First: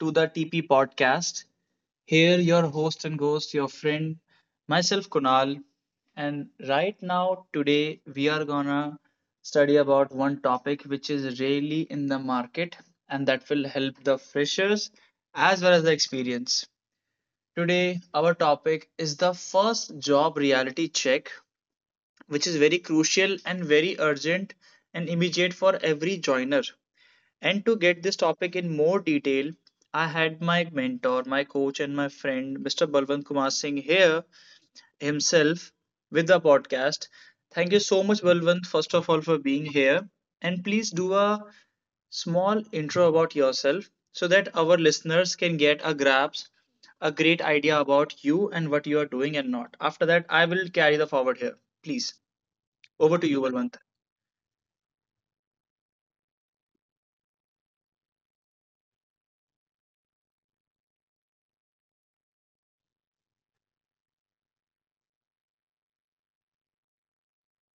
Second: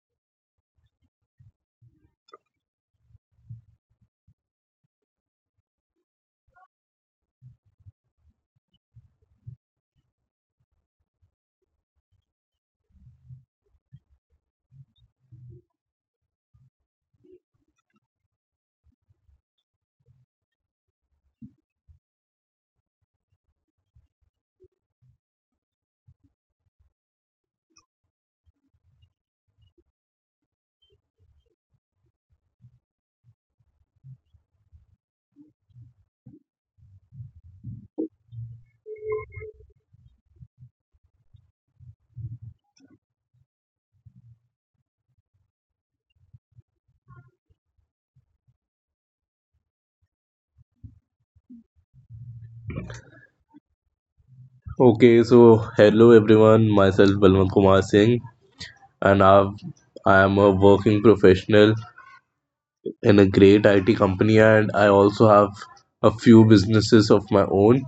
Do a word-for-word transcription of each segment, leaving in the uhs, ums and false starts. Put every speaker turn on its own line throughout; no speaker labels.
to the T P podcast. Here, your host and ghost, your friend, myself, Kunal. And right now, today, we are gonna study about one topic which is really in the market and that will help the freshers as well as the experience. Today, our topic is the first job reality check, which is very crucial and very urgent and immediate for every joiner. And to get this topic in more detail, I had my mentor, my coach, and my friend, Mister Balwant Kumar Singh, here himself with the podcast. Thank you so much, Balwant, first of all, for being here. And please do a small intro about yourself so that our listeners can get a grasp, a great idea about you and what you are doing and not. After that, I will carry the forward here. Please, over to you, Balwant.
Okay, so hello everyone. Myself Balwant Kumar Singh, and I've, I am a working professional in a great I T company, and I also have a few businesses of my own.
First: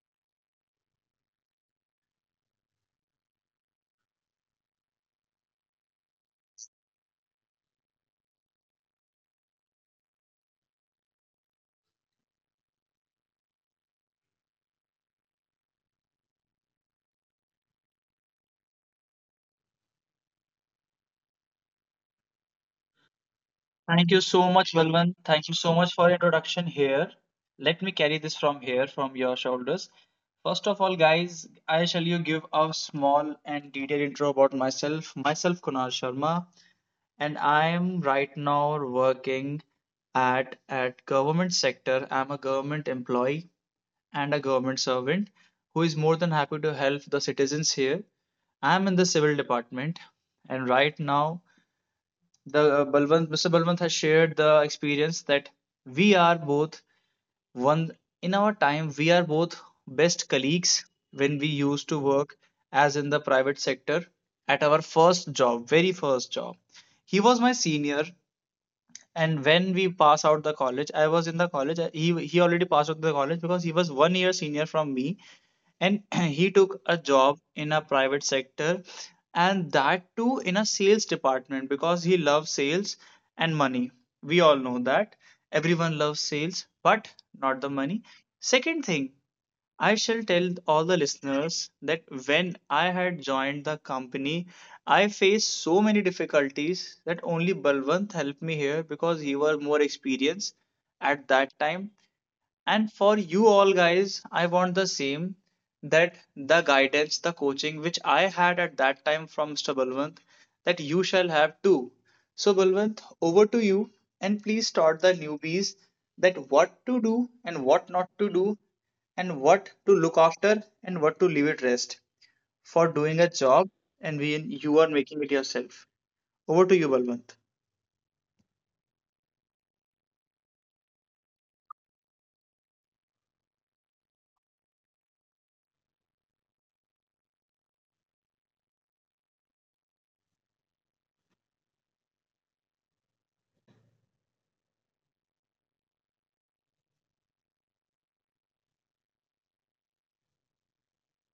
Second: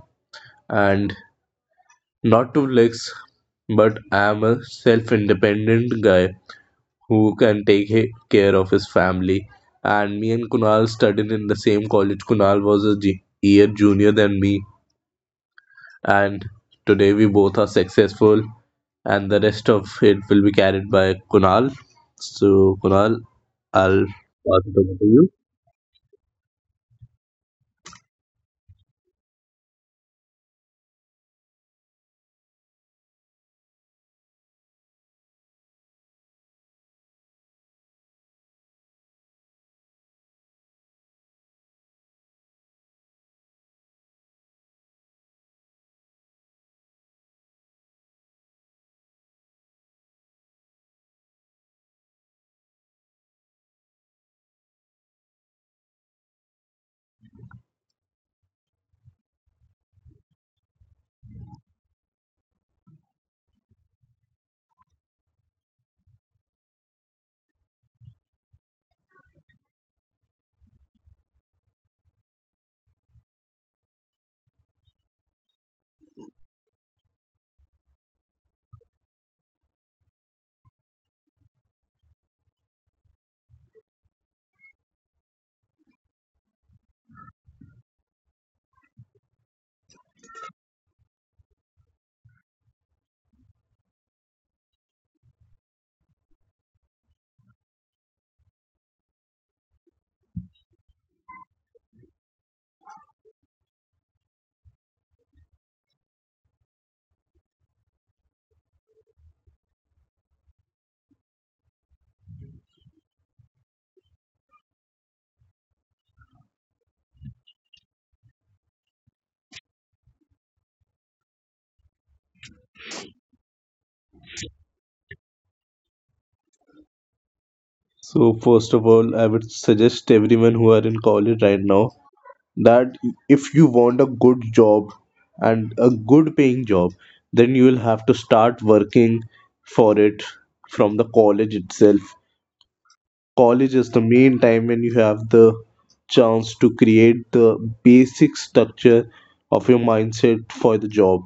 And not to flex, but I am a self-independent guy who can take he- care of his family. And me and Kunal studied in the same college. Kunal was a j- year junior than me, and today we both are successful and the rest of it will be carried by Kunal. So, Kunal, I'll
Thank you so
pass it
much,
over to
Balwant.
you.
Thank you so much for introduction here. Let me carry this from here, from your shoulders. First of all, guys, I shall you give a small and detailed intro about myself. Myself, Kunal Sharma, and I am right now working at at government sector. I'm a government employee and a government servant who is more than happy to help the citizens here. I'm in the civil department, and right now the uh, Balwant, Mister Balwant has shared the experience that we are both one in our time. We are both best colleagues when we used to work as in the private sector at our first job, very first job. He was my senior, and when we pass out the college, I was in the college. I- He he already passed out the college because he was one year senior from me, and he took a job in a private sector and that too in a sales department because he loves sales and money. We all know that everyone loves sales, but not the money. Second thing, I shall tell all the listeners that when I had joined the company, I faced so many difficulties that only Balwant helped me here because he was more experienced at that time. And for you all guys, I want the same, that the guidance, the coaching which I had at that time from Mister Balwant, that you shall have too. So, Balwant, over to you, and please start the newbies that what to do and what not to do, and what to look after and what to leave it rest for doing a job, and when you are making it yourself. Over to you, Balwant.
So, first of all, I would suggest everyone who are in college right now that if you want a good job and a good paying job, then you will have to start working for it from the college itself. College is the main time when you have the chance to create the basic structure of your mindset for the job.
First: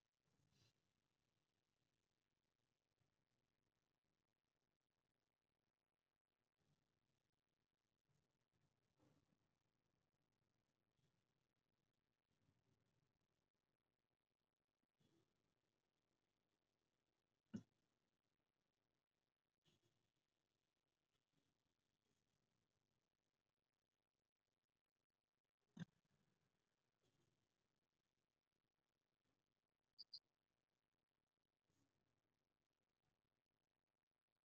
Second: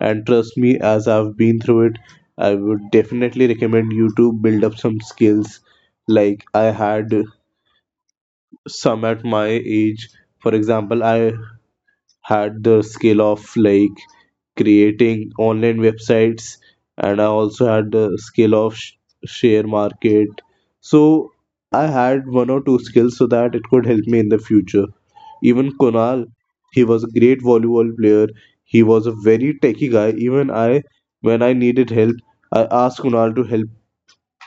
And trust me, as I've been through it, I would definitely recommend you to build up some skills. Like I had some at my age. For example, I had the skill of like creating online websites, and I also had the skill of sh- share market. So I had one or two skills so that it could help me in the future. Even Konal, he was a great volleyball player. He was a very techie guy. Even I, when I needed help, I asked Konal to help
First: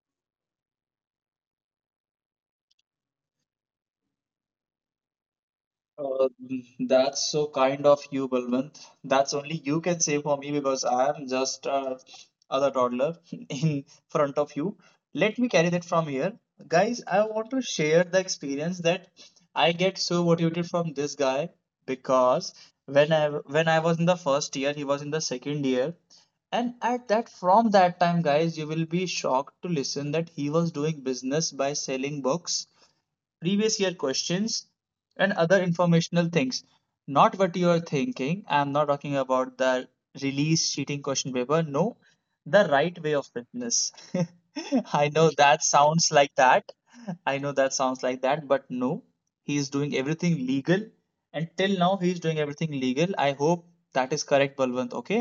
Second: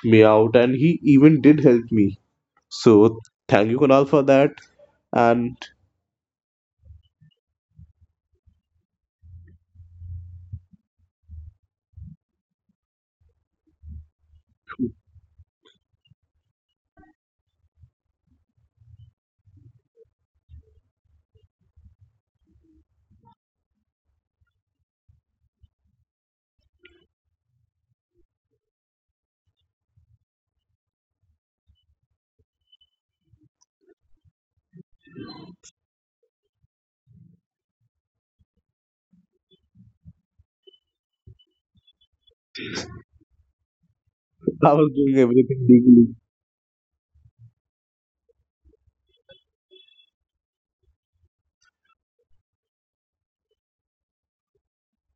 me out, and he even did help me. So thank you, Konal, for that. And
Uh, that's so kind of you, Balwant. That's only you can say for me because I am just uh, other toddler in front of you. Let me carry that from here. Guys, I want to share the experience that I get so motivated from this guy because when I when I was in the first year, he was in the second year. And at that, from that time, guys, you will be shocked to listen that he was doing business by selling books, previous year questions and other informational things. Not what you are thinking. I'm not talking about the release cheating question paper. No, the right way of fitness.
I was
I
doing
know that
everything
sounds
legally.
like that. I know that sounds like that, but no, he is doing everything legal. Until now he is doing everything legal, I hope. That is correct, Balwant? Okay,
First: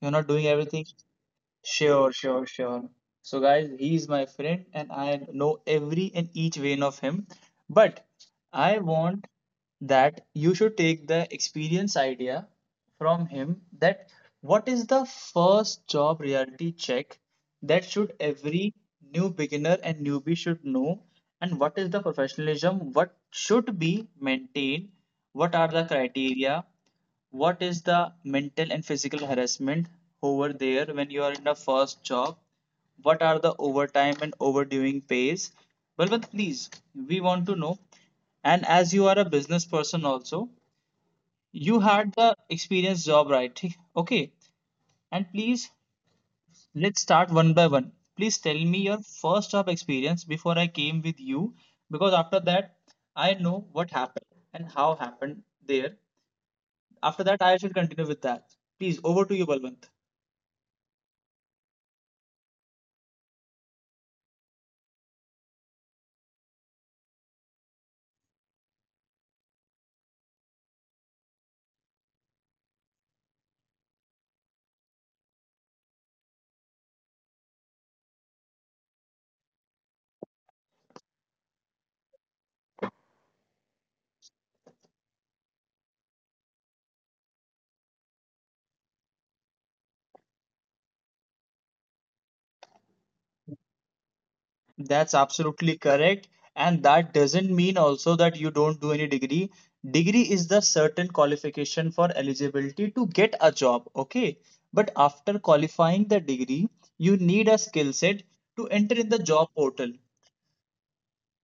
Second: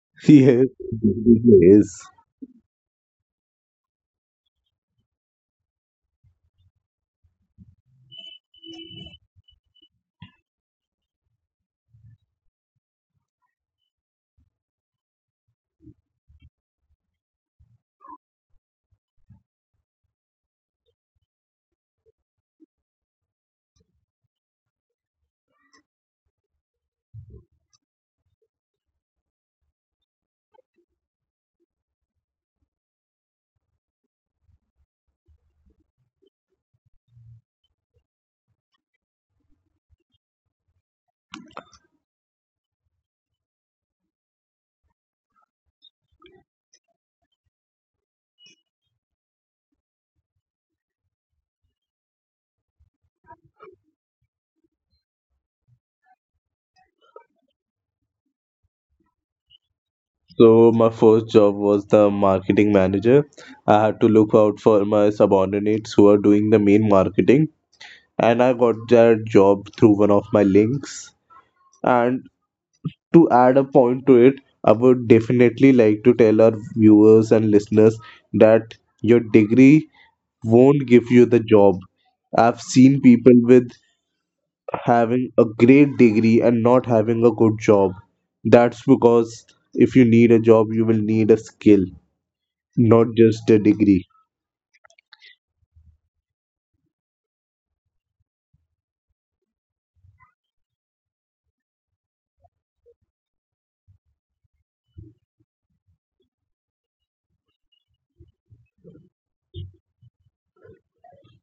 you're not doing
Yes,
everything.
yes.
Sure, sure, sure. So, guys, he's my friend and I know every and each vein of him. But I want that you should take the experience idea from him that what is the first job reality check that should every new beginner and newbie should know, and what is the professionalism, what should be maintained, what are the criteria, what is the mental and physical harassment over there when you are in the first job, what are the overtime and overdoing pays. Well, Balwant, please, we want to know. And as you are a business person also, you had the experience job, right? ठीक? Okay, and please, let's start one by one. Please tell me your first job experience before I came with you, because after that I know what happened and how happened there. After that, I should continue with that. Please, over to you, Balwant.
So my first job was the marketing manager. I had to look out for my subordinates who are doing the main marketing, and I got that job through one of my links. And to add a point to it, I would definitely like to tell our viewers and listeners that your degree won't give you the job. I've seen people with having a great degree and not having a good job. That's because if you need a job, you will need a skill, not just a degree.
That's absolutely correct. And that doesn't mean also that you don't do any degree. Degree is the certain qualification for eligibility to get a job, okay? But after qualifying the degree, you need a skill set to enter in the job portal.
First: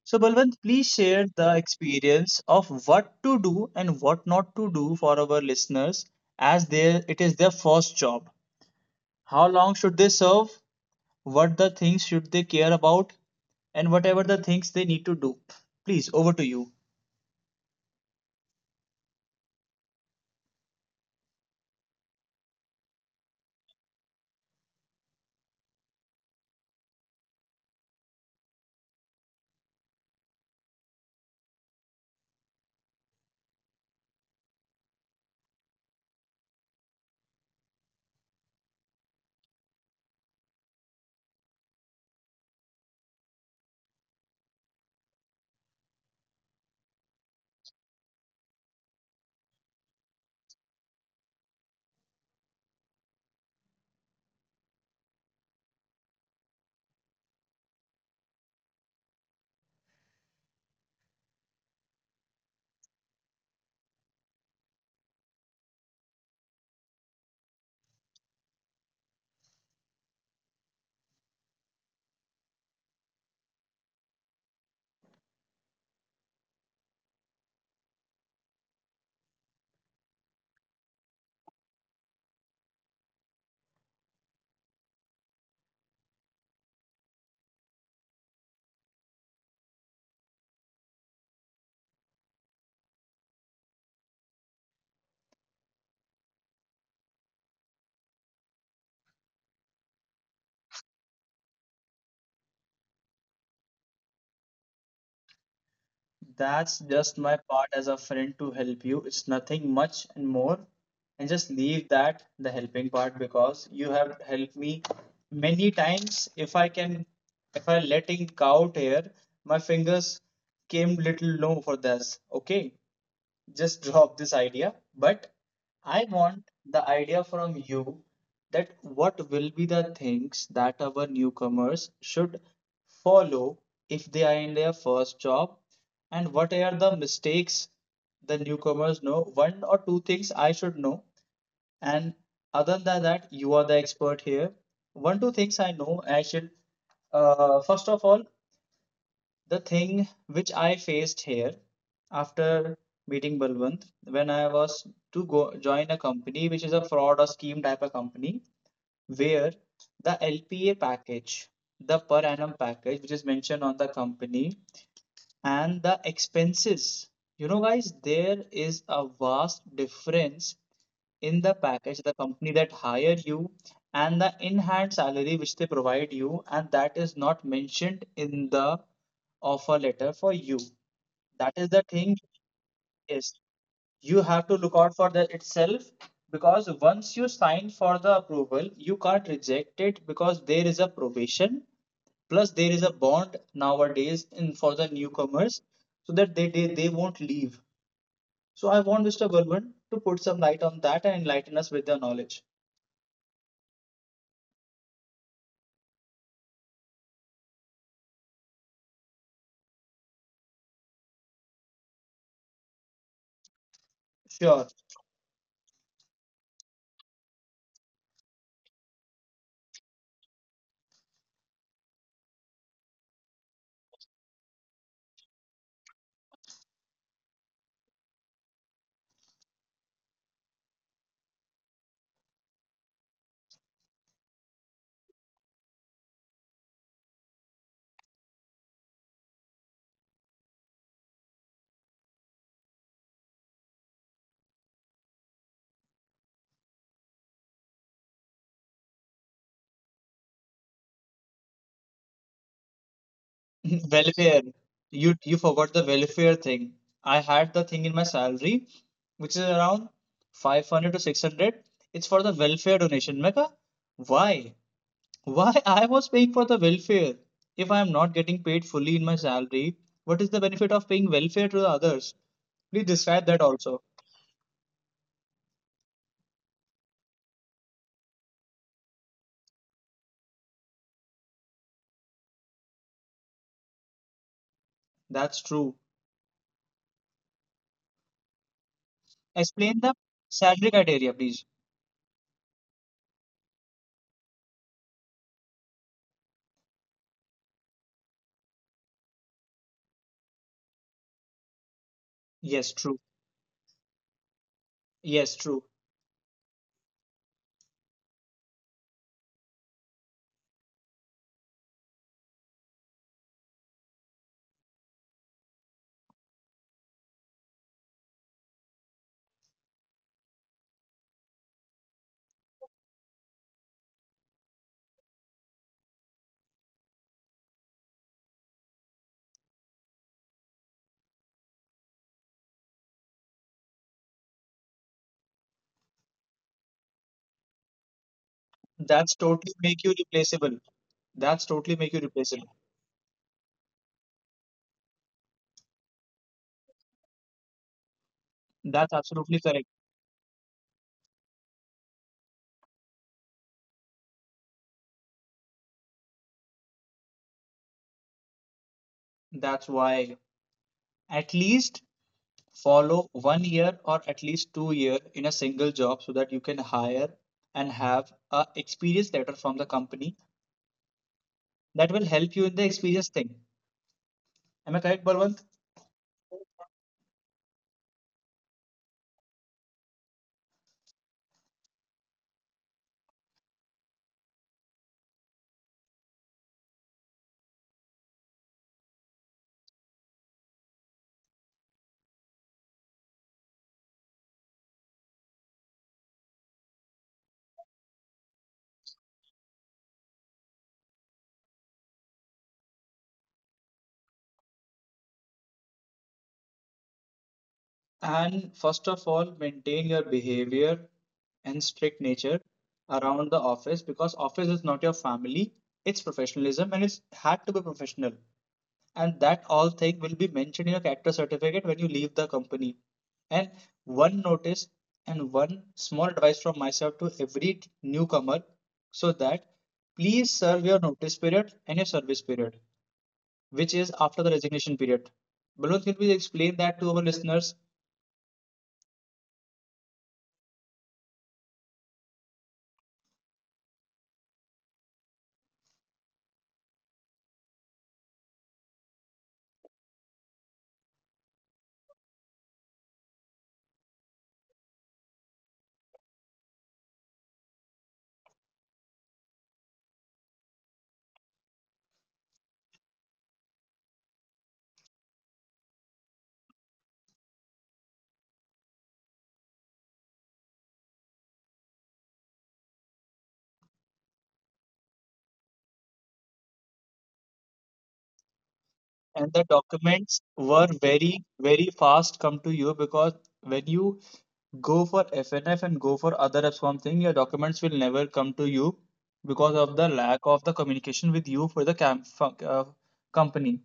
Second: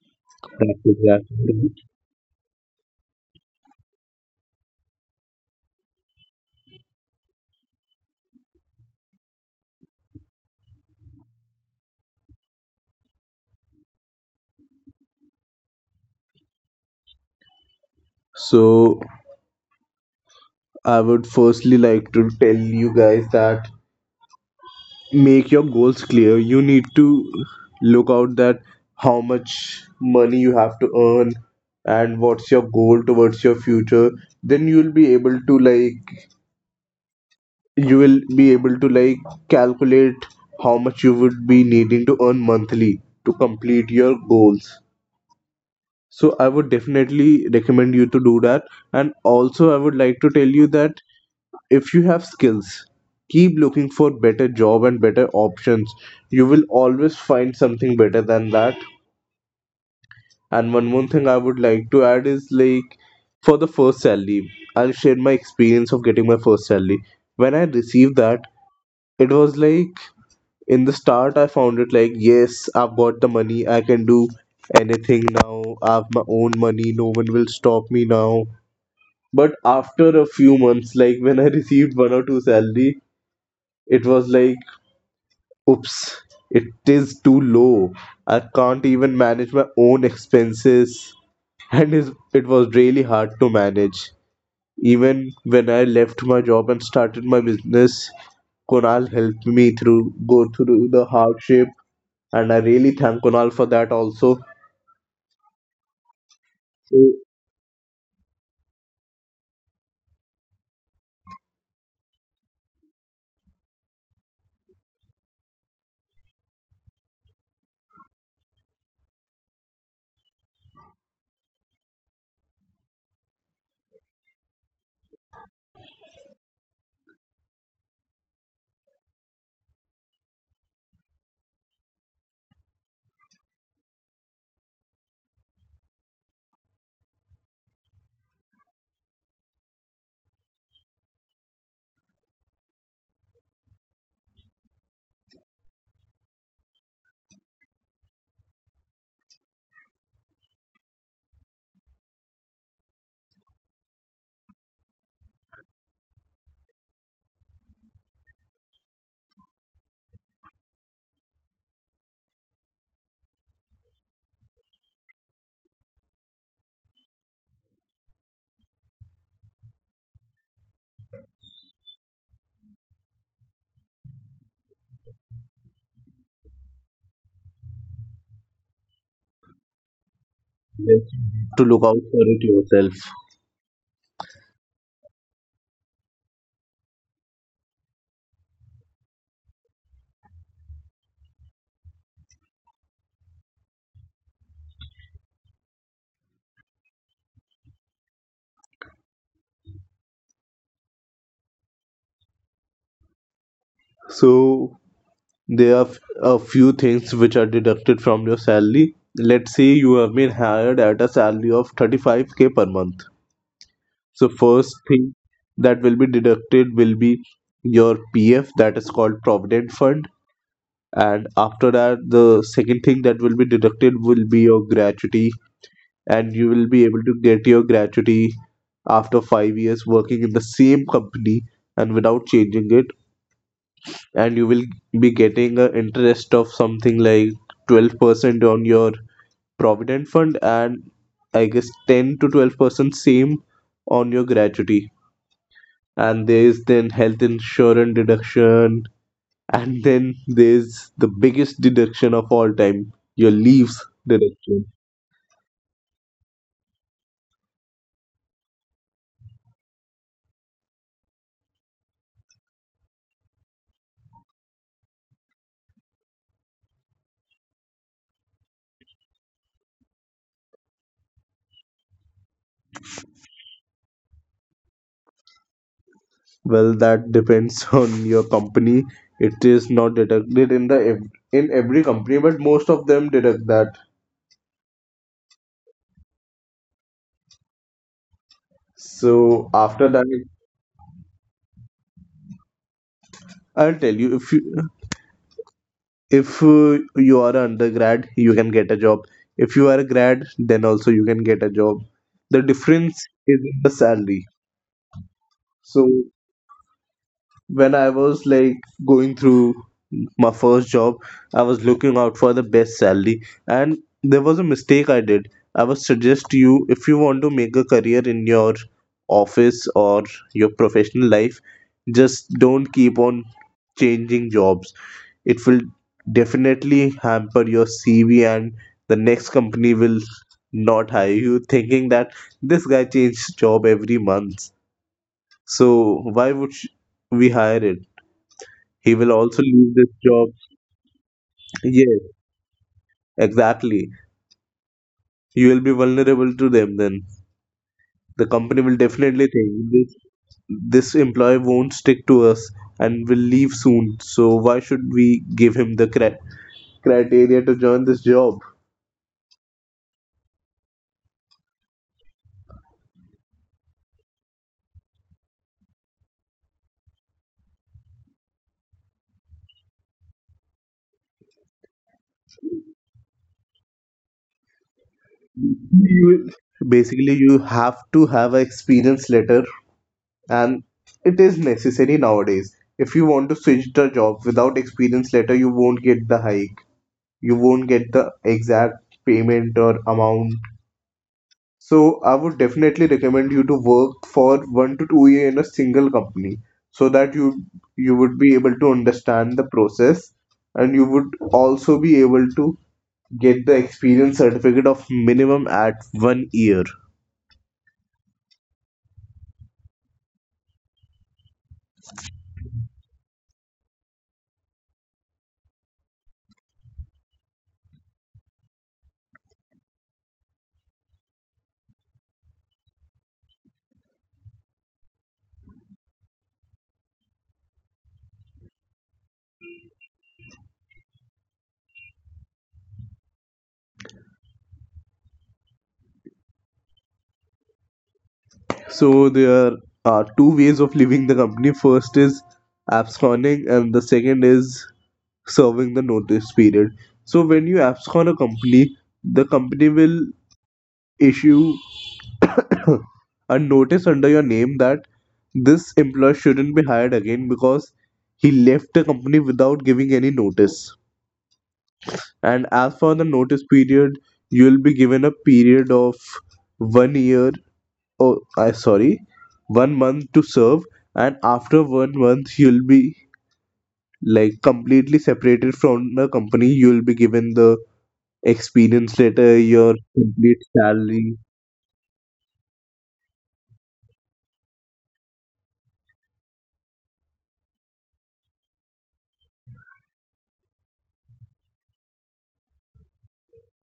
So, Balwant,
That's
please share the
exactly.
experience of what to do and what not to do for our listeners, as they, it is their first job. How long should they serve? What the things should they care about, and whatever the things they need to do. Please, over to you.
So, I would firstly like to tell you guys that make your goals clear, you need to look out that how much money you have to earn and what's your goal towards your future, then you'll be able to like you will be able to like calculate how much you would be needing to earn monthly to complete your goals. So I would definitely recommend you to do that. And also I would like to tell you that if you have skills, keep looking for better job and better options, you will always find something better than that. And one more thing I would like to add is like, for the first salary, I'll share my experience of getting my first salary. When I received that, it was like, in the start I found it like, yes, I've got the money, I can do anything now, I have my own money, no one will stop me now. But after a few months, like when I received one or two salary, it was like, oops, it is too low. I can't even manage my own expenses. And is- it was really hard to manage. Even when I left my job and started my business, Konal helped me through go through the hardship, and I really thank Konal for that also.
That's
So
just my part as a friend to help you. It's nothing much and more. And just leave that the helping part because you have helped me many times. If I can, if I letting out here, my fingers came little low for this. Okay, just drop this idea, but I want the idea from you that what will be the things that our newcomers should follow if they are in their first job, and what are the mistakes the newcomers know. One or two things I should know, and other than that, you are the expert here. One, two things I know I should uh, first of all, the thing which I faced here after meeting Balwant when I was to go join a company which is a fraud or scheme type of company where the L P A package, the per annum package which is mentioned on the company and the expenses. You know guys, there is a vast difference in the package the company that hired you and the in-hand salary which they provide you, and that is not mentioned in the offer letter for you.
yes,
That
to
is
look
the
out
thing
for it yourself.
is, you have to look out for that itself, because once you sign for the approval you can't reject it because there is a probation, plus there is a bond nowadays in for the newcomers so that they they, they won't leave. So I want Mr. Gurman to put some light on that and enlighten us with their knowledge.
So there are f- a few things which are deducted from your salary. Let's say you have been hired at a salary of thirty five k per month. So
Sure.
first thing that will be deducted will be your P F, that is called Provident Fund, and after that the second thing that will be deducted will be your gratuity, and you will be able to get your gratuity after five years working in the same company and without changing it, and you will be getting an interest of something like twelve percent on your Provident Fund, and I guess ten to twelve percent same on your gratuity. And there's then health insurance deduction, and then there's the biggest deduction of all time, your leaves
Welfare.
deduction.
You you forgot the welfare thing. I had the thing in my salary, which is around five hundred to six hundred. It's for the welfare donation. Mecca, why? Why I was paying for the welfare? If I am not getting paid fully in my salary, what is the benefit of paying welfare to the others? Please describe that also.
Well, that depends on your company. It is not deducted in the ev- in every company, but most of them deduct that.
That's true.
So
Explain
after
the
that,
salary criteria, please.
I'll tell you, if you if uh, you are an undergrad, you can get a job. If you are a grad, then also you can get a job. The
Yes, true.
difference is in the salary.
Yes, true.
So when I was like going through my first job, I was looking out for the best salary, and there was a mistake I did. I would suggest to you, if you want to make a career in your office or your professional life, just don't keep on changing jobs. It will definitely hamper your C V, and the next company will not hire you, thinking that this guy changed job every month. So why would sh- we hire him? He
That's
will also
totally
leave
make you
this job.
replaceable. That's totally make you
Yes,
replaceable.
exactly. You will be vulnerable to them then. The company will
That's
definitely
absolutely correct.
think, this this employee won't stick to us and will leave soon. So why should we give him the cri- criteria to join this job?
That's why at least follow one year or at least two year in a single job so that you can hire and have a experience letter from the company, that will help you in the experience thing. Am I correct, Balwant?
You basically you have to have a experience letter, and it is necessary nowadays. If you want to switch the job without experience letter, you won't get the hike. You won't get the exact payment or amount. So I would definitely recommend you to work for one to two year in a single company, so that you you would be able to understand the process, and you would also be able to get the experience certificate of minimum at one year.
And first of all, maintain your behavior and strict nature around the office, because office is not your family, it's professionalism and it's had to be professional. And that all thing will be mentioned in your character certificate when you leave the company. And one notice and one small advice from myself to every newcomer so that please serve your notice period and your service period which is after the resignation period. Balloon, can we explain that to our listeners?
So there are two ways of leaving the company. First is absconding and the second is serving the notice period. So when you abscond a company, the company will issue a notice under your name that this employee shouldn't be hired again because he left the company without giving any notice. And as for the notice period, you'll be given a period of one year. Oh, I sorry, one month to serve, and after one month you'll be like completely separated from the company. You'll be given the experience
And
letter,
the
your
documents
complete
were
salary.
very very fast come to you, because when you go for F N F and go for other apps. One thing, your documents will never come to you because of the lack of the communication with you for the camp, uh, company.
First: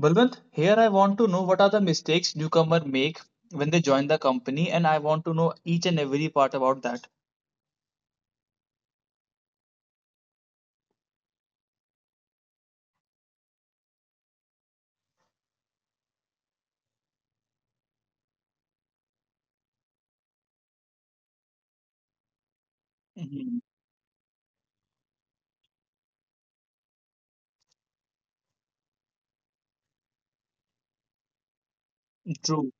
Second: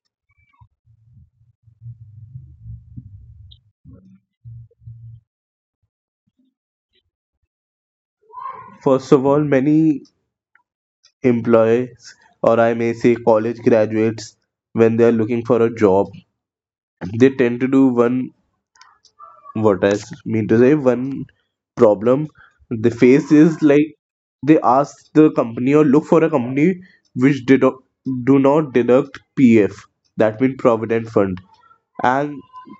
Balwant, here I want to know what are the mistakes newcomer make when they join the company, and I want to know each and every part about that.
First of all, many employees, or I may say college graduates, when they are looking for a job, they tend to do one, what I s- mean to say, one problem they face is
Mhm.
like, they ask the company or look for a company which did do not deduct PF, that means Provident Fund. And
True.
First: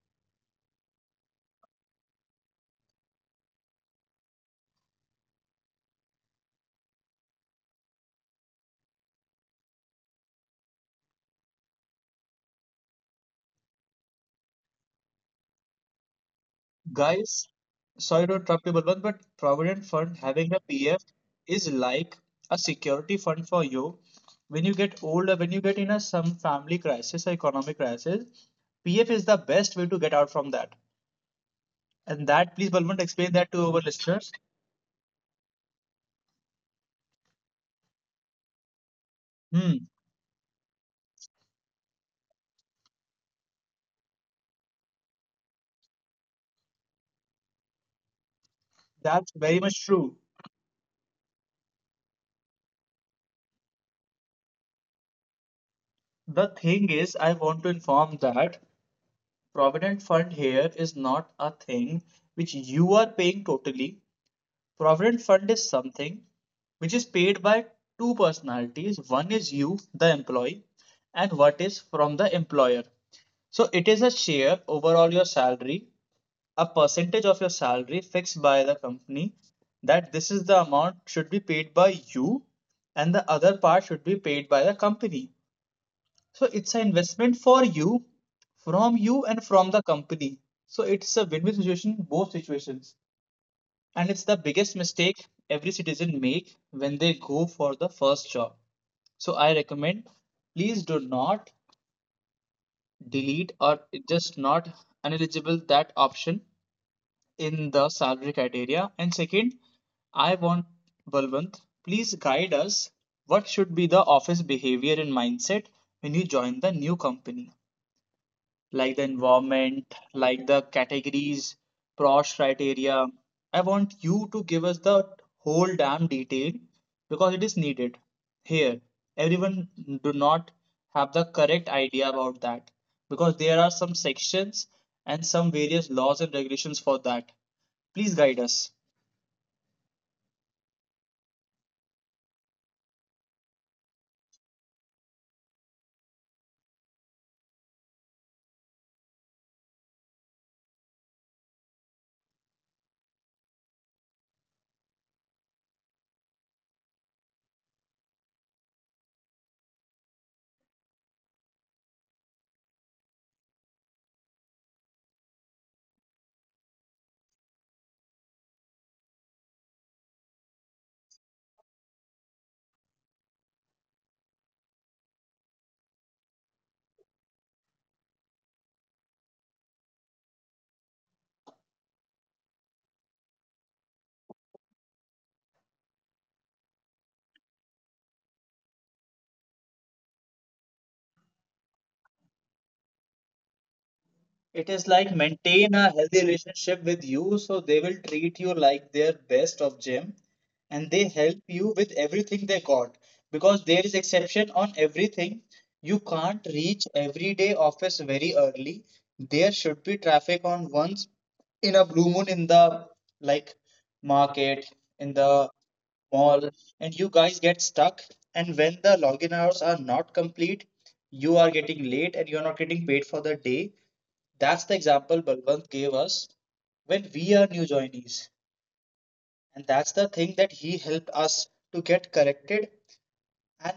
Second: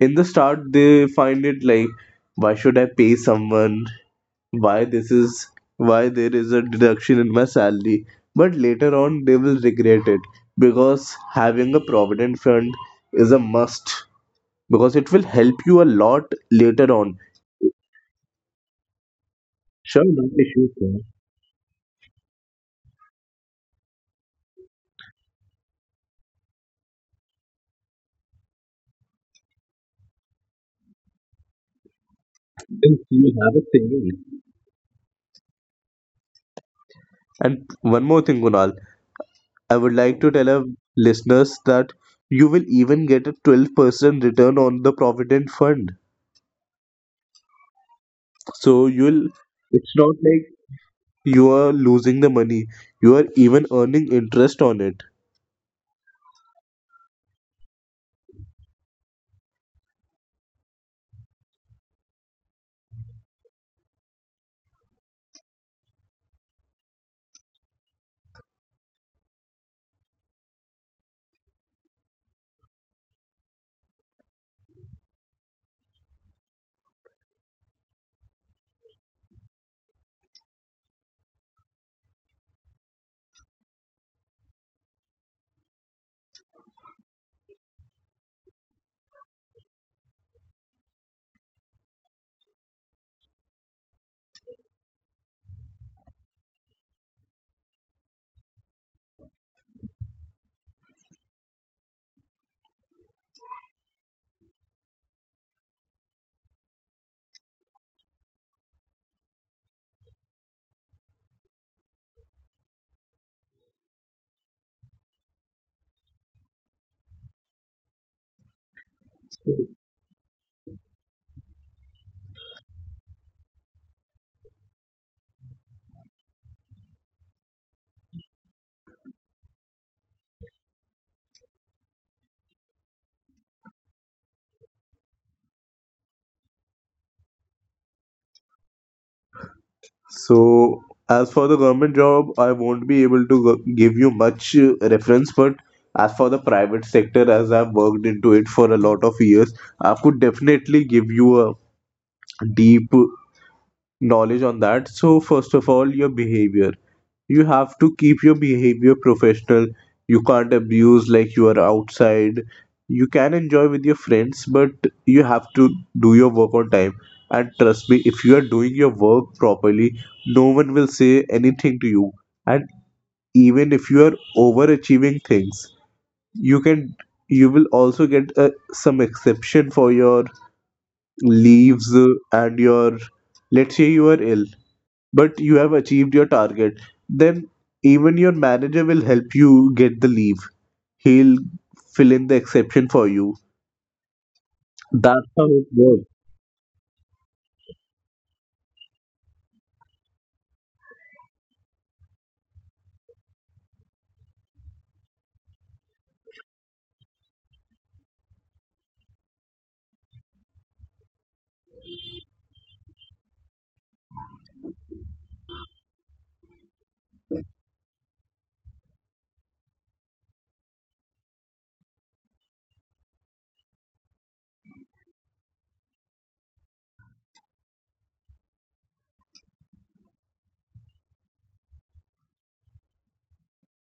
in the start they find it like, why should I pay someone, why this is, why there is a deduction in my salary. But later on they will regret it, because having a provident fund is a must, because it will help you a lot later on.
Guys, sorry to interrupt you, Balwant, but Provident
Sure,
Fund,
not
having a
issue, sir.
P F, is like a security fund for you. When you get older, when you get in a some family crisis or economic crisis, P F is the best way to get out from that. And that, please, Balwant,
Then
explain
you
that
have a
to our listeners.
saving. And one more thing, Kunal, I
Hmm,
would like to tell our listeners that you will even get a twelve percent return on the provident fund. So
that's
you'll
very much
it's
true.
not like you are losing the money. You are even earning interest on it.
The thing is, I want to inform that Provident Fund here is not a thing which you are paying totally. Provident fund is something which is paid by two personalities. One is you, the employee, and what is from the employer. So it is a share overall your salary, a percentage of your salary fixed by the company that this is the amount should be paid by you and the other part should be paid by the company. So it's an investment for you, from you and from the company. So it's a win-win situation, both situations, and it's the biggest mistake every citizen make when they go for the first job. So I recommend, please do not delete or just not uneligible that option in the salary criteria. And second, I want Balwant, please guide us what should be the office behavior and mindset when you join the new company, like the environment, like the categories, cross criteria. I want you to give us the whole damn detail because it is needed. Here, everyone do not have the correct idea about that because there are some sections and some various laws and regulations for that. Please guide us.
So as for the government job, I won't be able to go- give you much uh, reference, but as for the private sector, as I've worked into it for a lot of years, I could definitely give you a deep knowledge on that. So, first of all, your behavior. You have to keep your behavior professional. You can't abuse like you are outside. You can enjoy with your friends, but you have to do your work on time. And trust me, if you are doing your work properly, no one will say anything to you. And even if you are overachieving things, you can you will also get uh, some exception for your leaves, uh, and your let's say you are ill but you have achieved your target, then even your manager will help you get the leave. He'll fill in the exception for you.
It is like
That's how it
maintain a
works.
healthy relationship with you, so they will treat you like their best of gym and they help you with everything they got, because there is exception on everything. You can't reach everyday office very early. There should be traffic on once in a blue moon in the like market in the mall, and you guys get stuck, and when the login hours are not complete, you are getting late and you are not getting paid for the day. That's the example Balwant gave us when we are new joinees. And that's the thing that he helped us to get corrected. And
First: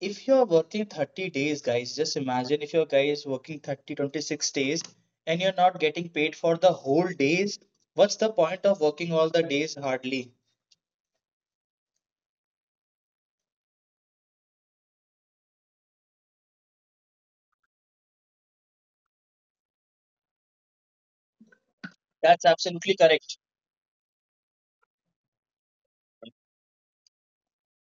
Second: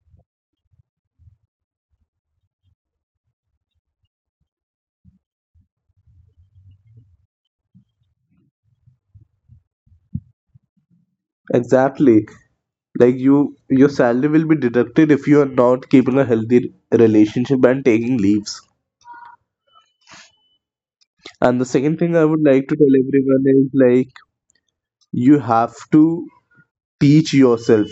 if you're working thirty days, guys, just imagine if your guy is working thirty twenty six days and you're not getting paid for the whole days, what's the point of working all the days hardly?
Exactly. Like you, your salary will be deducted if you are not keeping a healthy relationship and taking leaves. And the second thing I would
That's
like to tell
absolutely correct.
everyone is like, you have to teach yourself.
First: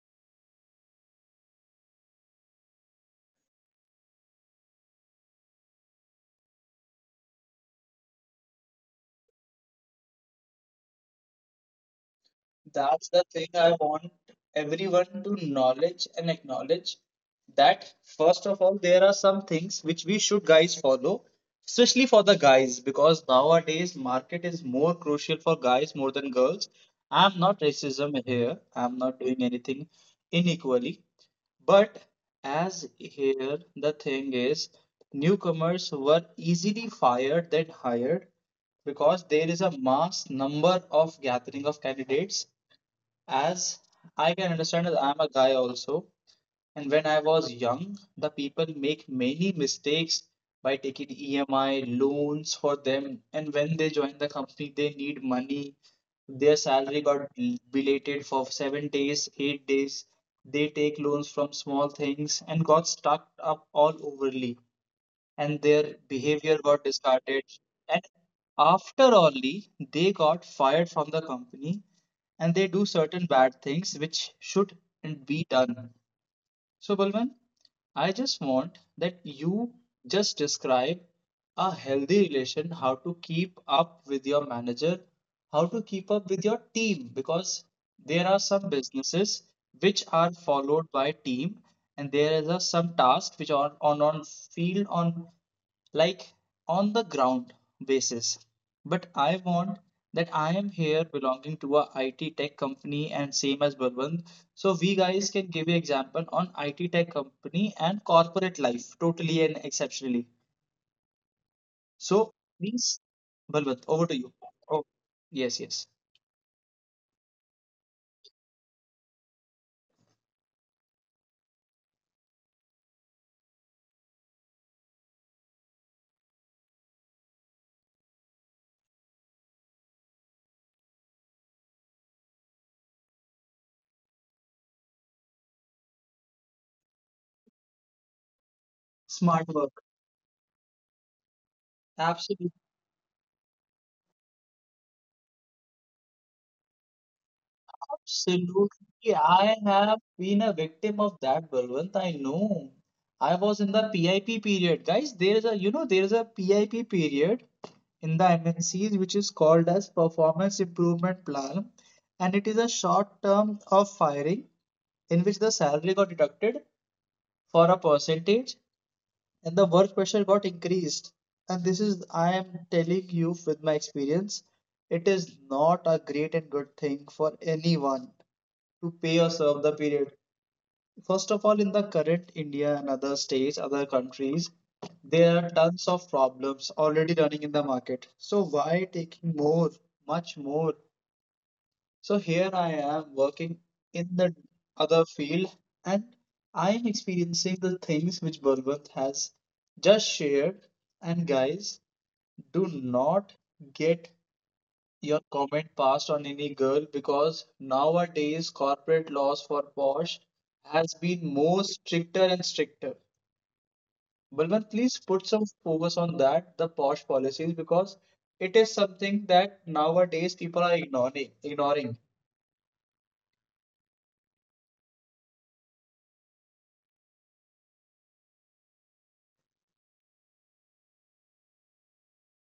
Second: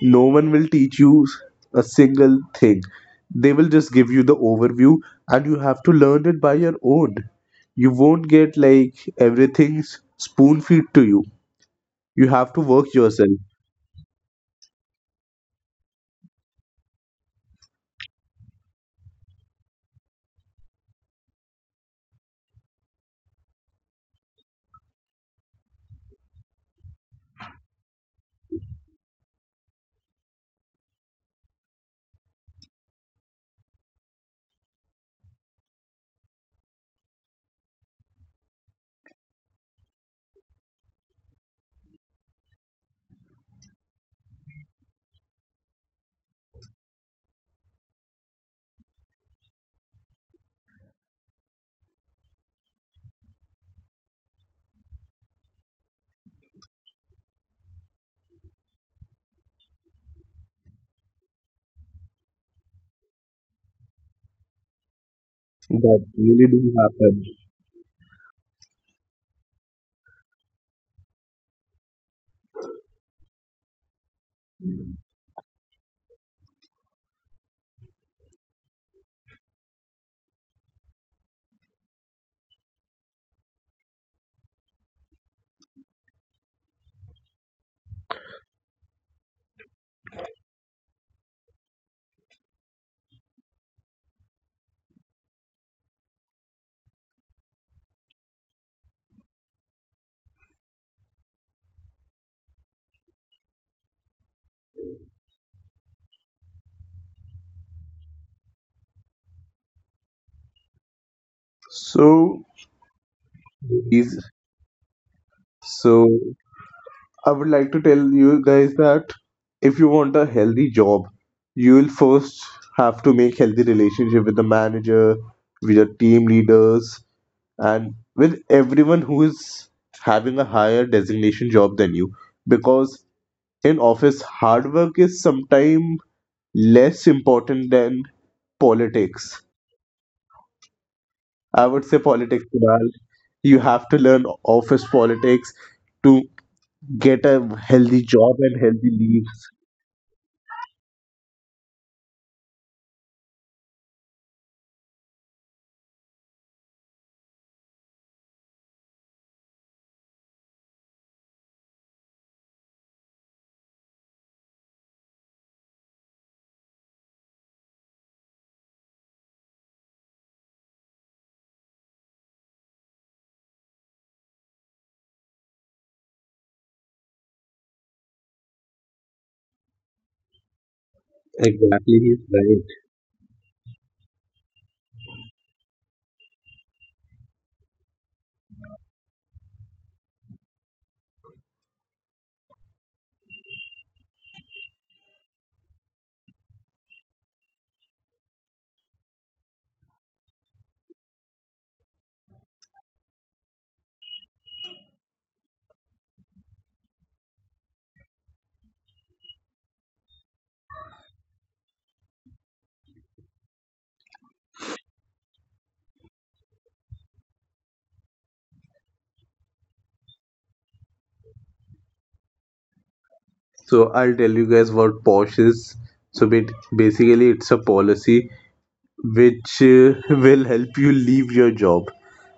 No one will teach you a single thing. They will just give you the overview and you have to learn it by your own. You won't get like everything spoon feed to you. You have to work
That's the
yourself.
thing I want everyone to knowledge and acknowledge that first of all, there are some things which we should guys follow, especially for the guys, because nowadays market is more crucial for guys more than girls. I'm not racism here. I'm not doing anything inequally. But as here the thing is, newcomers were easily fired than hired because there is a mass number of gathering of candidates. As I can understand it, I'm a guy also. And when I was young, the people make many mistakes by taking E M I loans for them. And when they join the company, they need money. Their salary got bel- belated for seven days, eight days. They take loans from small things and got stuck up all overly, and their
That really
behavior
do
got
happen.
discarded. And after only they got fired from the company and they do certain bad things which shouldn't be done. So, Balwant, I just want that you just describe a healthy relation, how to keep up with your manager, how to keep up with your team, because there are some businesses which are followed by team, and there is a, some tasks which are on on field on like on the ground basis. But I want that I am here belonging to a I T tech company and same as Balwant. So we guys can give you example on I T tech company and corporate life totally and exceptionally. So
So
please, Balwant, over to you.
is
Oh, yes, yes.
so. I would like to tell you guys that if you want a healthy job, you will first have to make healthy relationship with the manager, with your team leaders, and with everyone who is having a higher designation job than you. Because in office, hard work is sometimes less important than
Smart
politics.
work.
I would say
Absolutely.
politics, Kunal. You have to learn office politics to get a healthy job and healthy
Absolutely.
leave.
I have been a victim of that, Balwant. I know. I was in the P I P period. Guys, there is a, you know, there is a P I P period in the M N Cs which is called as Performance Improvement Plan. And it is a short term of firing in which the salary got deducted for a percentage and the work pressure got increased. And this is, I am telling you with my experience, it is not a great and good thing for anyone to pay or serve the period. First of all, in the
Exactly, he's
current
right.
India and other states, other countries, there are tons of problems already running in the market. So why taking more, much more? So here I am working in the other field and I am experiencing the things which Balwant has just shared. And guys, do not get your comment passed on any girl because nowadays corporate laws for Bosch has been more stricter and stricter. Balwant, please put some focus on that, the Bosch policies, because it is something that nowadays people are ignoring. Ignoring.
So I'll tell you guys what POSH is. So ba- basically, it's a policy which uh, will help you leave your job.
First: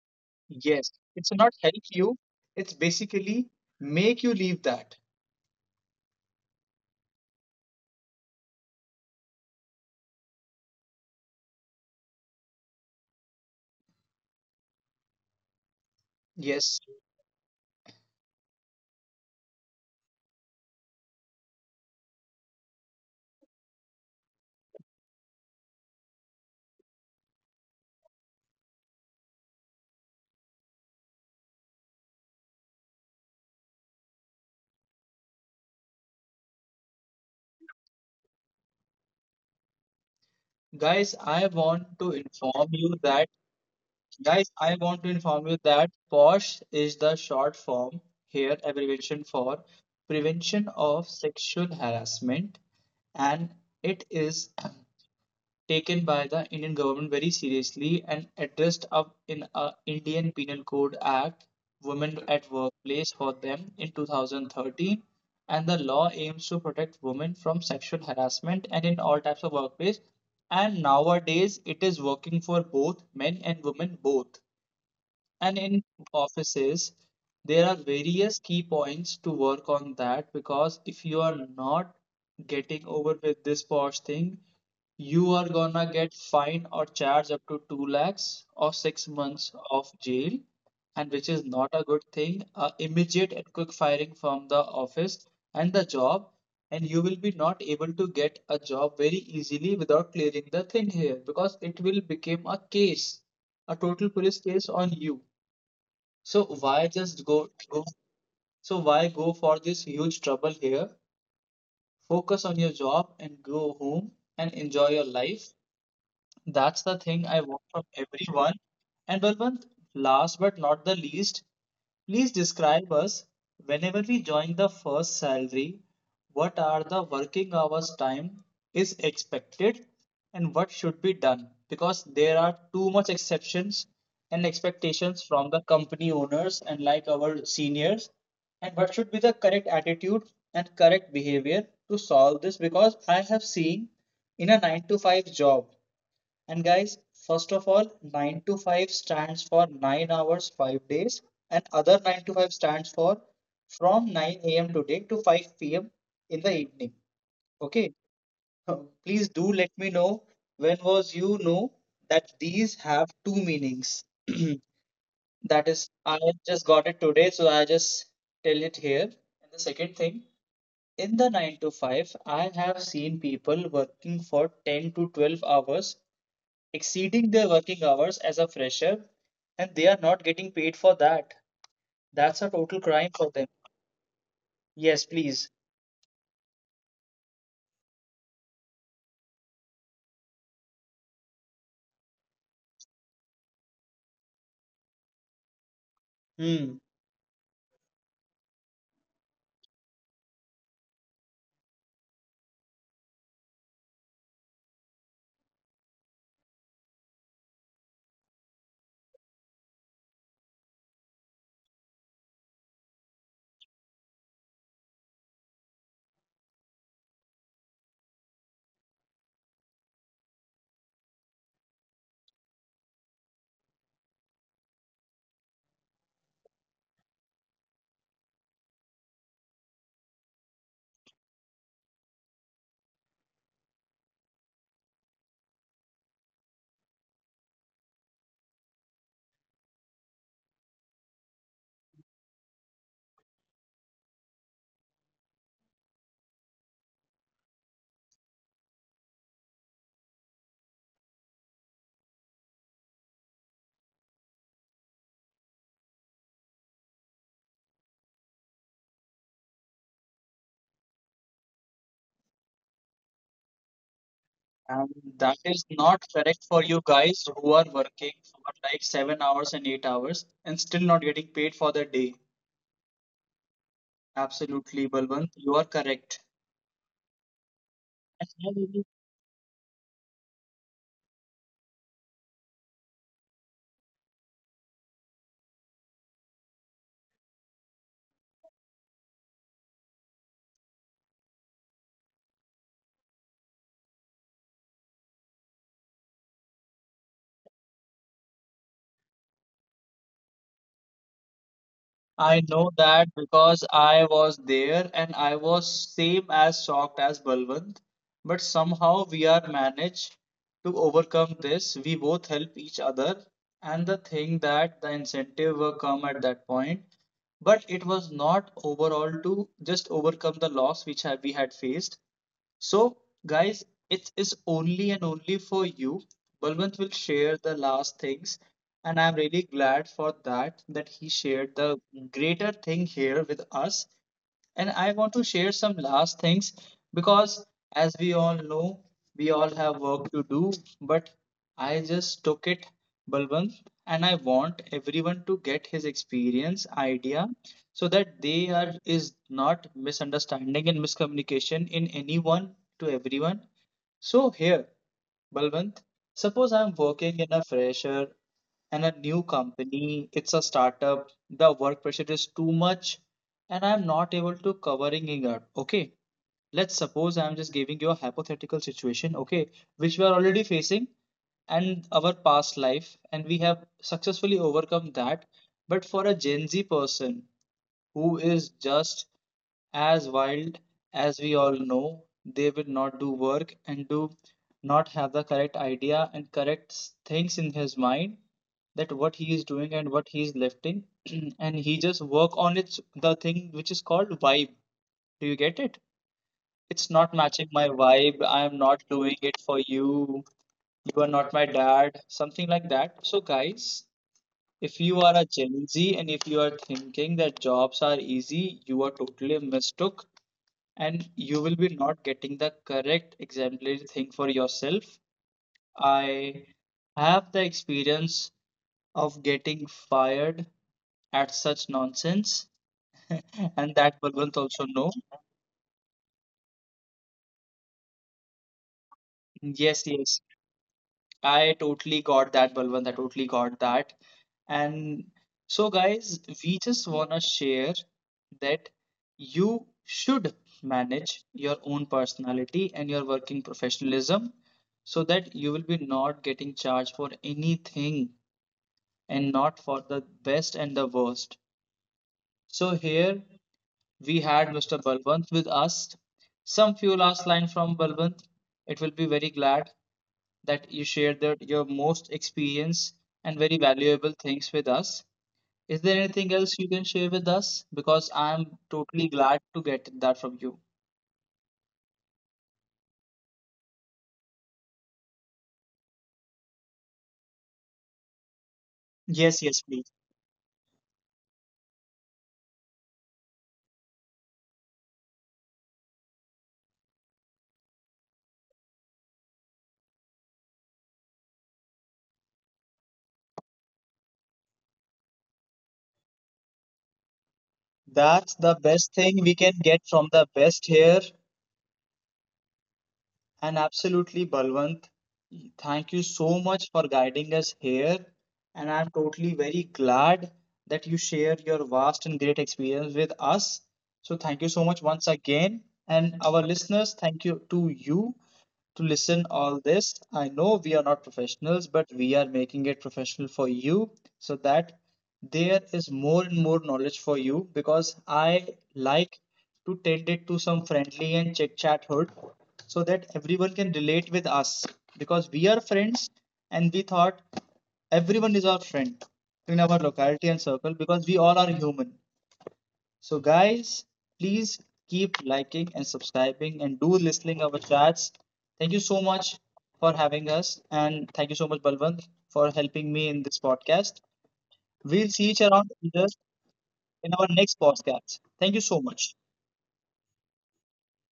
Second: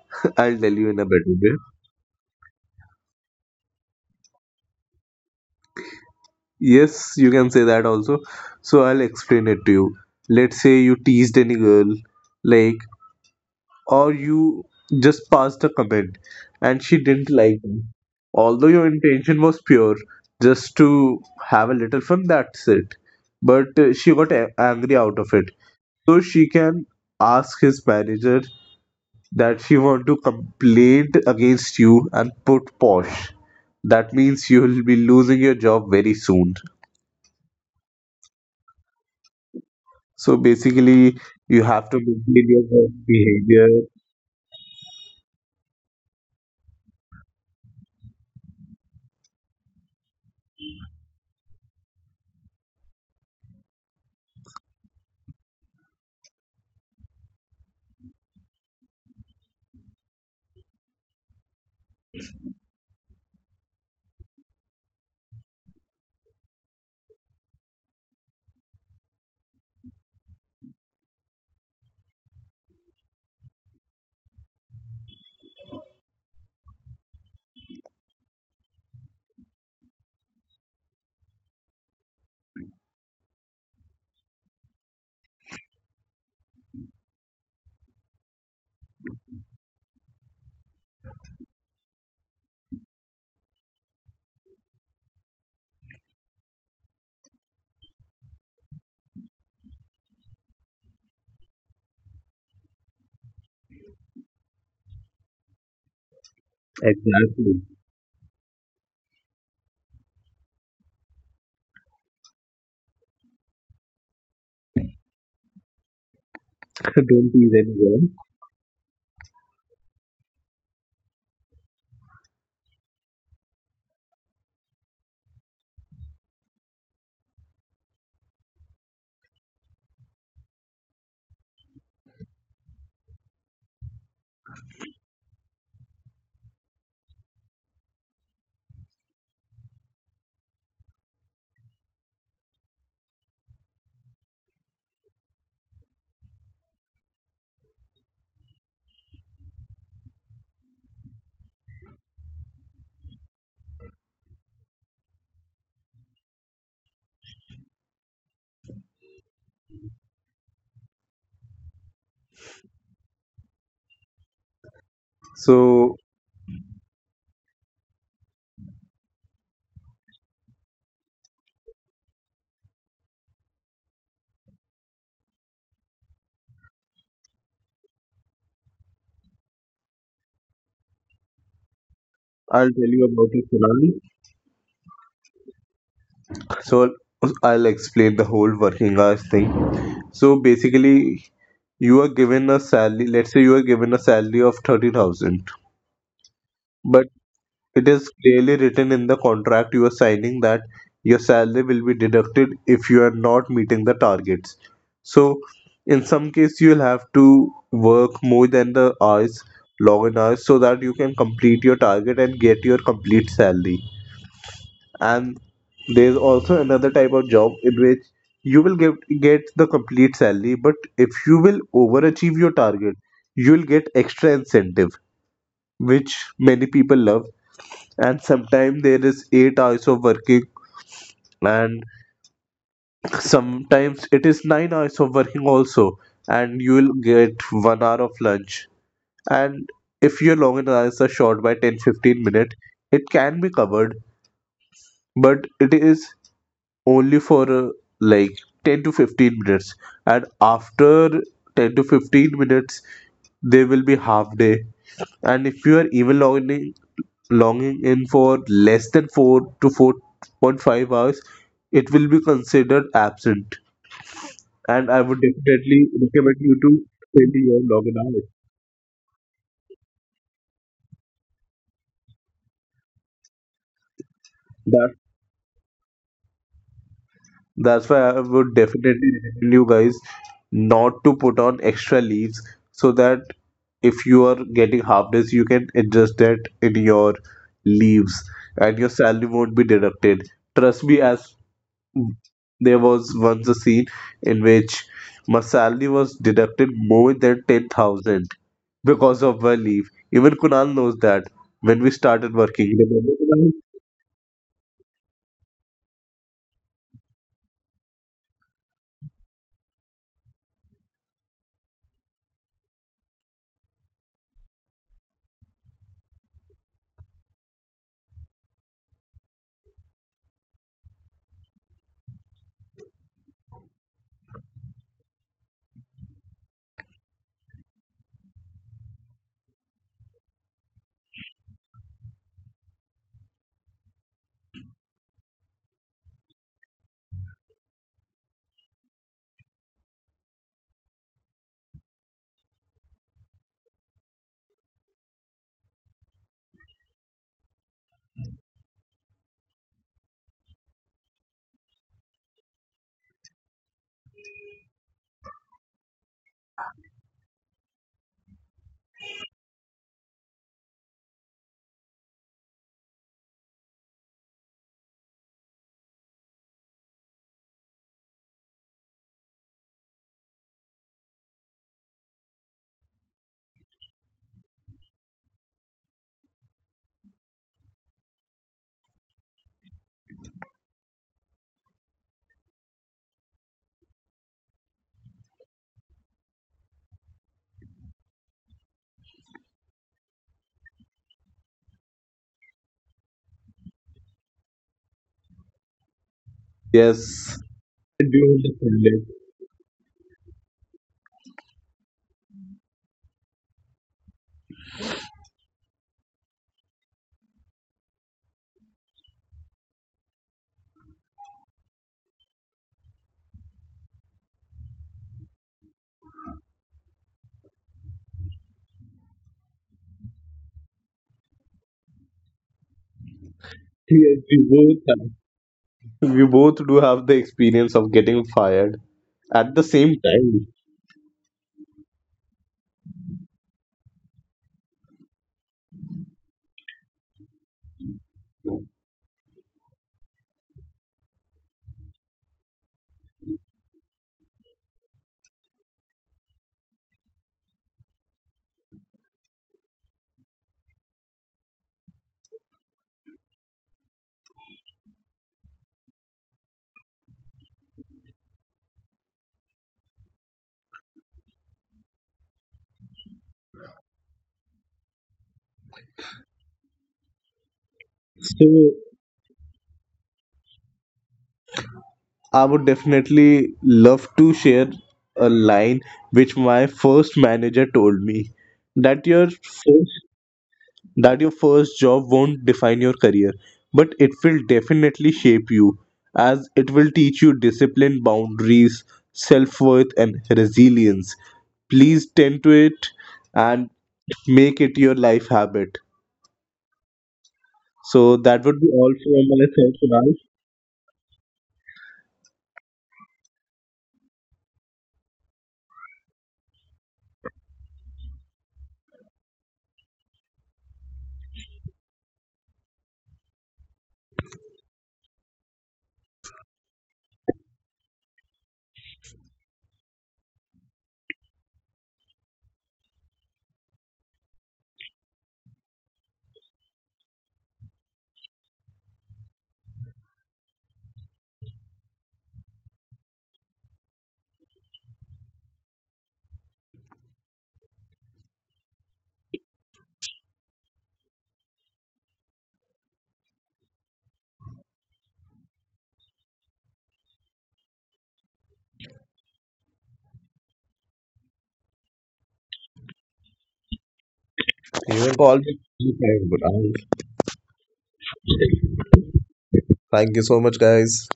I'll tell you
Yes,
in a
it's
better
not
way.
help you. It's basically make you leave that.
Yes, you can say that also. So I'll explain it to you. Let's say you teased any girl, like, or you just passed a comment and
Yes,
she didn't like you. Although your intention was pure, just to have a little fun, that's it. But uh, she got a- angry out of it. So she can ask his manager that she want to complain against you and put posh. That means you will be losing your job very soon. So basically,
guys, I
you have to
want to
maintain your
inform
work
you that
behavior.
Guys, I want to inform you that POSH is the short form here, abbreviation for Prevention of Sexual Harassment, and it is taken by the Indian government very seriously and addressed up in a Indian Penal Code Act, Women at Workplace for them in two thousand thirteen, and the law aims to protect women from sexual harassment and in all types of workplace. And nowadays, it is working for both men and women both. And in offices, there are various key points to work on that because if you are not getting over with this posh thing, you are gonna get fined or charged up to two lakhs or six months of jail, and which is not a good thing, uh, immediate and quick firing from the office and the job, and you will be not able to get a job very easily without clearing the thing here because it will become a case, a total police case on you. So why just go
Exactly.
go so why go for this huge trouble here? Focus on your job and go home and enjoy your life. That's the
Don't
thing I
tease
want from
anyone.
everyone. And Balwant, last but not the least, please describe us whenever we join the first salary, what are the working hours time is expected and what should be done? Because there are too much exceptions and expectations from the company owners and like our seniors. And what should be the correct attitude and correct behavior to solve this? Because I have seen in a nine to five job. And guys, first of all, nine to five stands for nine hours, five days, and other nine to five stands for from nine a m today to five p m in the evening. Okay, please do let me know when was you know that these have two meanings. That is,
So
I just got it today, so I just tell it here. And the second thing, in the nine to five, I have seen people working for ten to twelve hours exceeding their working hours as a fresher and they are not getting paid for that. That's a
I'll
total
tell you
crime
about
for
it,
them.
Sonali.
Yes, please.
So I'll explain the whole working hours thing. So basically, you are given a salary. Let's say you are given a salary of thirty thousand,
Hmm.
but it is clearly written in the contract you are signing that your salary will be deducted if you are not meeting the targets. So in some case, you'll have to work more than the hours, log in hours, so that you can complete your target and get your complete salary. And there's also another type of job in which you will get get the complete salary, but if you will overachieve your target, you'll get extra incentive, which many people love. And sometimes there is eight hours of working, and sometimes it is nine hours of working also, and you will get one hour of lunch. And if your long hours are short by ten fifteen minutes, it can be covered, but it is only for uh, like ten to fifteen minutes, and after ten to fifteen minutes there will be half day. And if you are even longing longing in for less than four to four point five hours, it will be considered absent. And
And
I would
that is
definitely
not
recommend
correct
you
for
to
you guys
spend
who
your
are
login
working for like seven hours and eight hours and still not getting paid for the day. Absolutely,
hours.
Balwant, you are correct.
That's why I would definitely recommend you guys not to put on extra leaves, so that if you are getting harvest, you can adjust that in your leaves and your salary won't be deducted. Trust me, as there was once a scene in which my salary was deducted more than ten thousand because of my leave. Even Kunal knows that when we started
I know
working.
that
Remember, Kunal?
because I was there and I was same as shocked as Balwant. But somehow we are managed to overcome this. We both help each other. And the thing that the incentive will come at that point. But it was not overall to just overcome the loss which have, we had faced. So, guys, it is only and only for you. Balwant will share the last things, and I'm really glad for that that he shared the greater thing here with us. And I want to share some last things because, as we all know, we all have work to do. But I just took it, Balwant, and I want everyone to get his experience, idea, so that they are is not misunderstanding and miscommunication in anyone to everyone. So here, Balwant, suppose I'm working in a fresher and a new company, it's a startup, the work pressure is too much and I'm not able to covering it up. Okay, let's suppose I'm just giving you a hypothetical situation. Okay, which we are already facing and our past life, and we have successfully overcome that. But for a Gen Z person who is just as wild, as we all know, they will not do work and do not have the correct idea and correct s- things in his mind, that what he is doing and what he is lifting and he just work on its the thing which is called vibe. Do you get it? It's
Yes.
not matching my
I
vibe,
do
I am not
understand
doing
it.
it for you, you are not my dad, something like that. So guys, if you are a Gen Z and if you are thinking that jobs are easy, you are totally mistook and you will be not getting the correct exemplary thing for yourself. I have the experience of getting fired at such nonsense, and that
Yes,
Balwant
we
also
both,
know.
we both do have the experience of getting fired at the
Yes,
same
yes.
time.
I totally got that, Balwant. I totally got that. And so, guys, we just want to share that you should manage your own personality and your working professionalism so that you will be not getting charged for anything and not for the best and the worst. So, here we had mister Balwant with us. Some few last line from Balwant. It will be very glad that you shared that your most experience and very valuable things with us. Is there anything else you can share with us? Because
So
I'm totally glad to get that from you.
I would definitely love to share a line which my first manager told me that your
Yes, yes, please.
first that your first job won't define your career, but it will definitely shape you as it will teach you discipline, boundaries, self-worth and resilience. Please tend to it and make it your life habit. So
That's
that
the
would be all
best thing
for
we
my
can
side,
get from
Kunal.
the best here. And absolutely, Balwant, thank you so much for guiding us here. And I'm totally very glad that you share your vast and great experience with us. So, thank you so much once again. And our listeners, thank you to you to listen all this. I know we are not professionals, but we are making it professional for you so that there is more and more knowledge for you, because I like to tend it to some friendly and chit chat hood so that everyone can relate with us, because we are friends and we thought everyone is our friend in our locality and circle because we all are human. So guys, please keep liking and subscribing and do listening our chats. Thank you so much for having us, and thank you so much Balwant for helping me in this podcast.
You
We'll
have
see each
always.
around in our next podcast. Thank you so much.
Thank you so much, guys.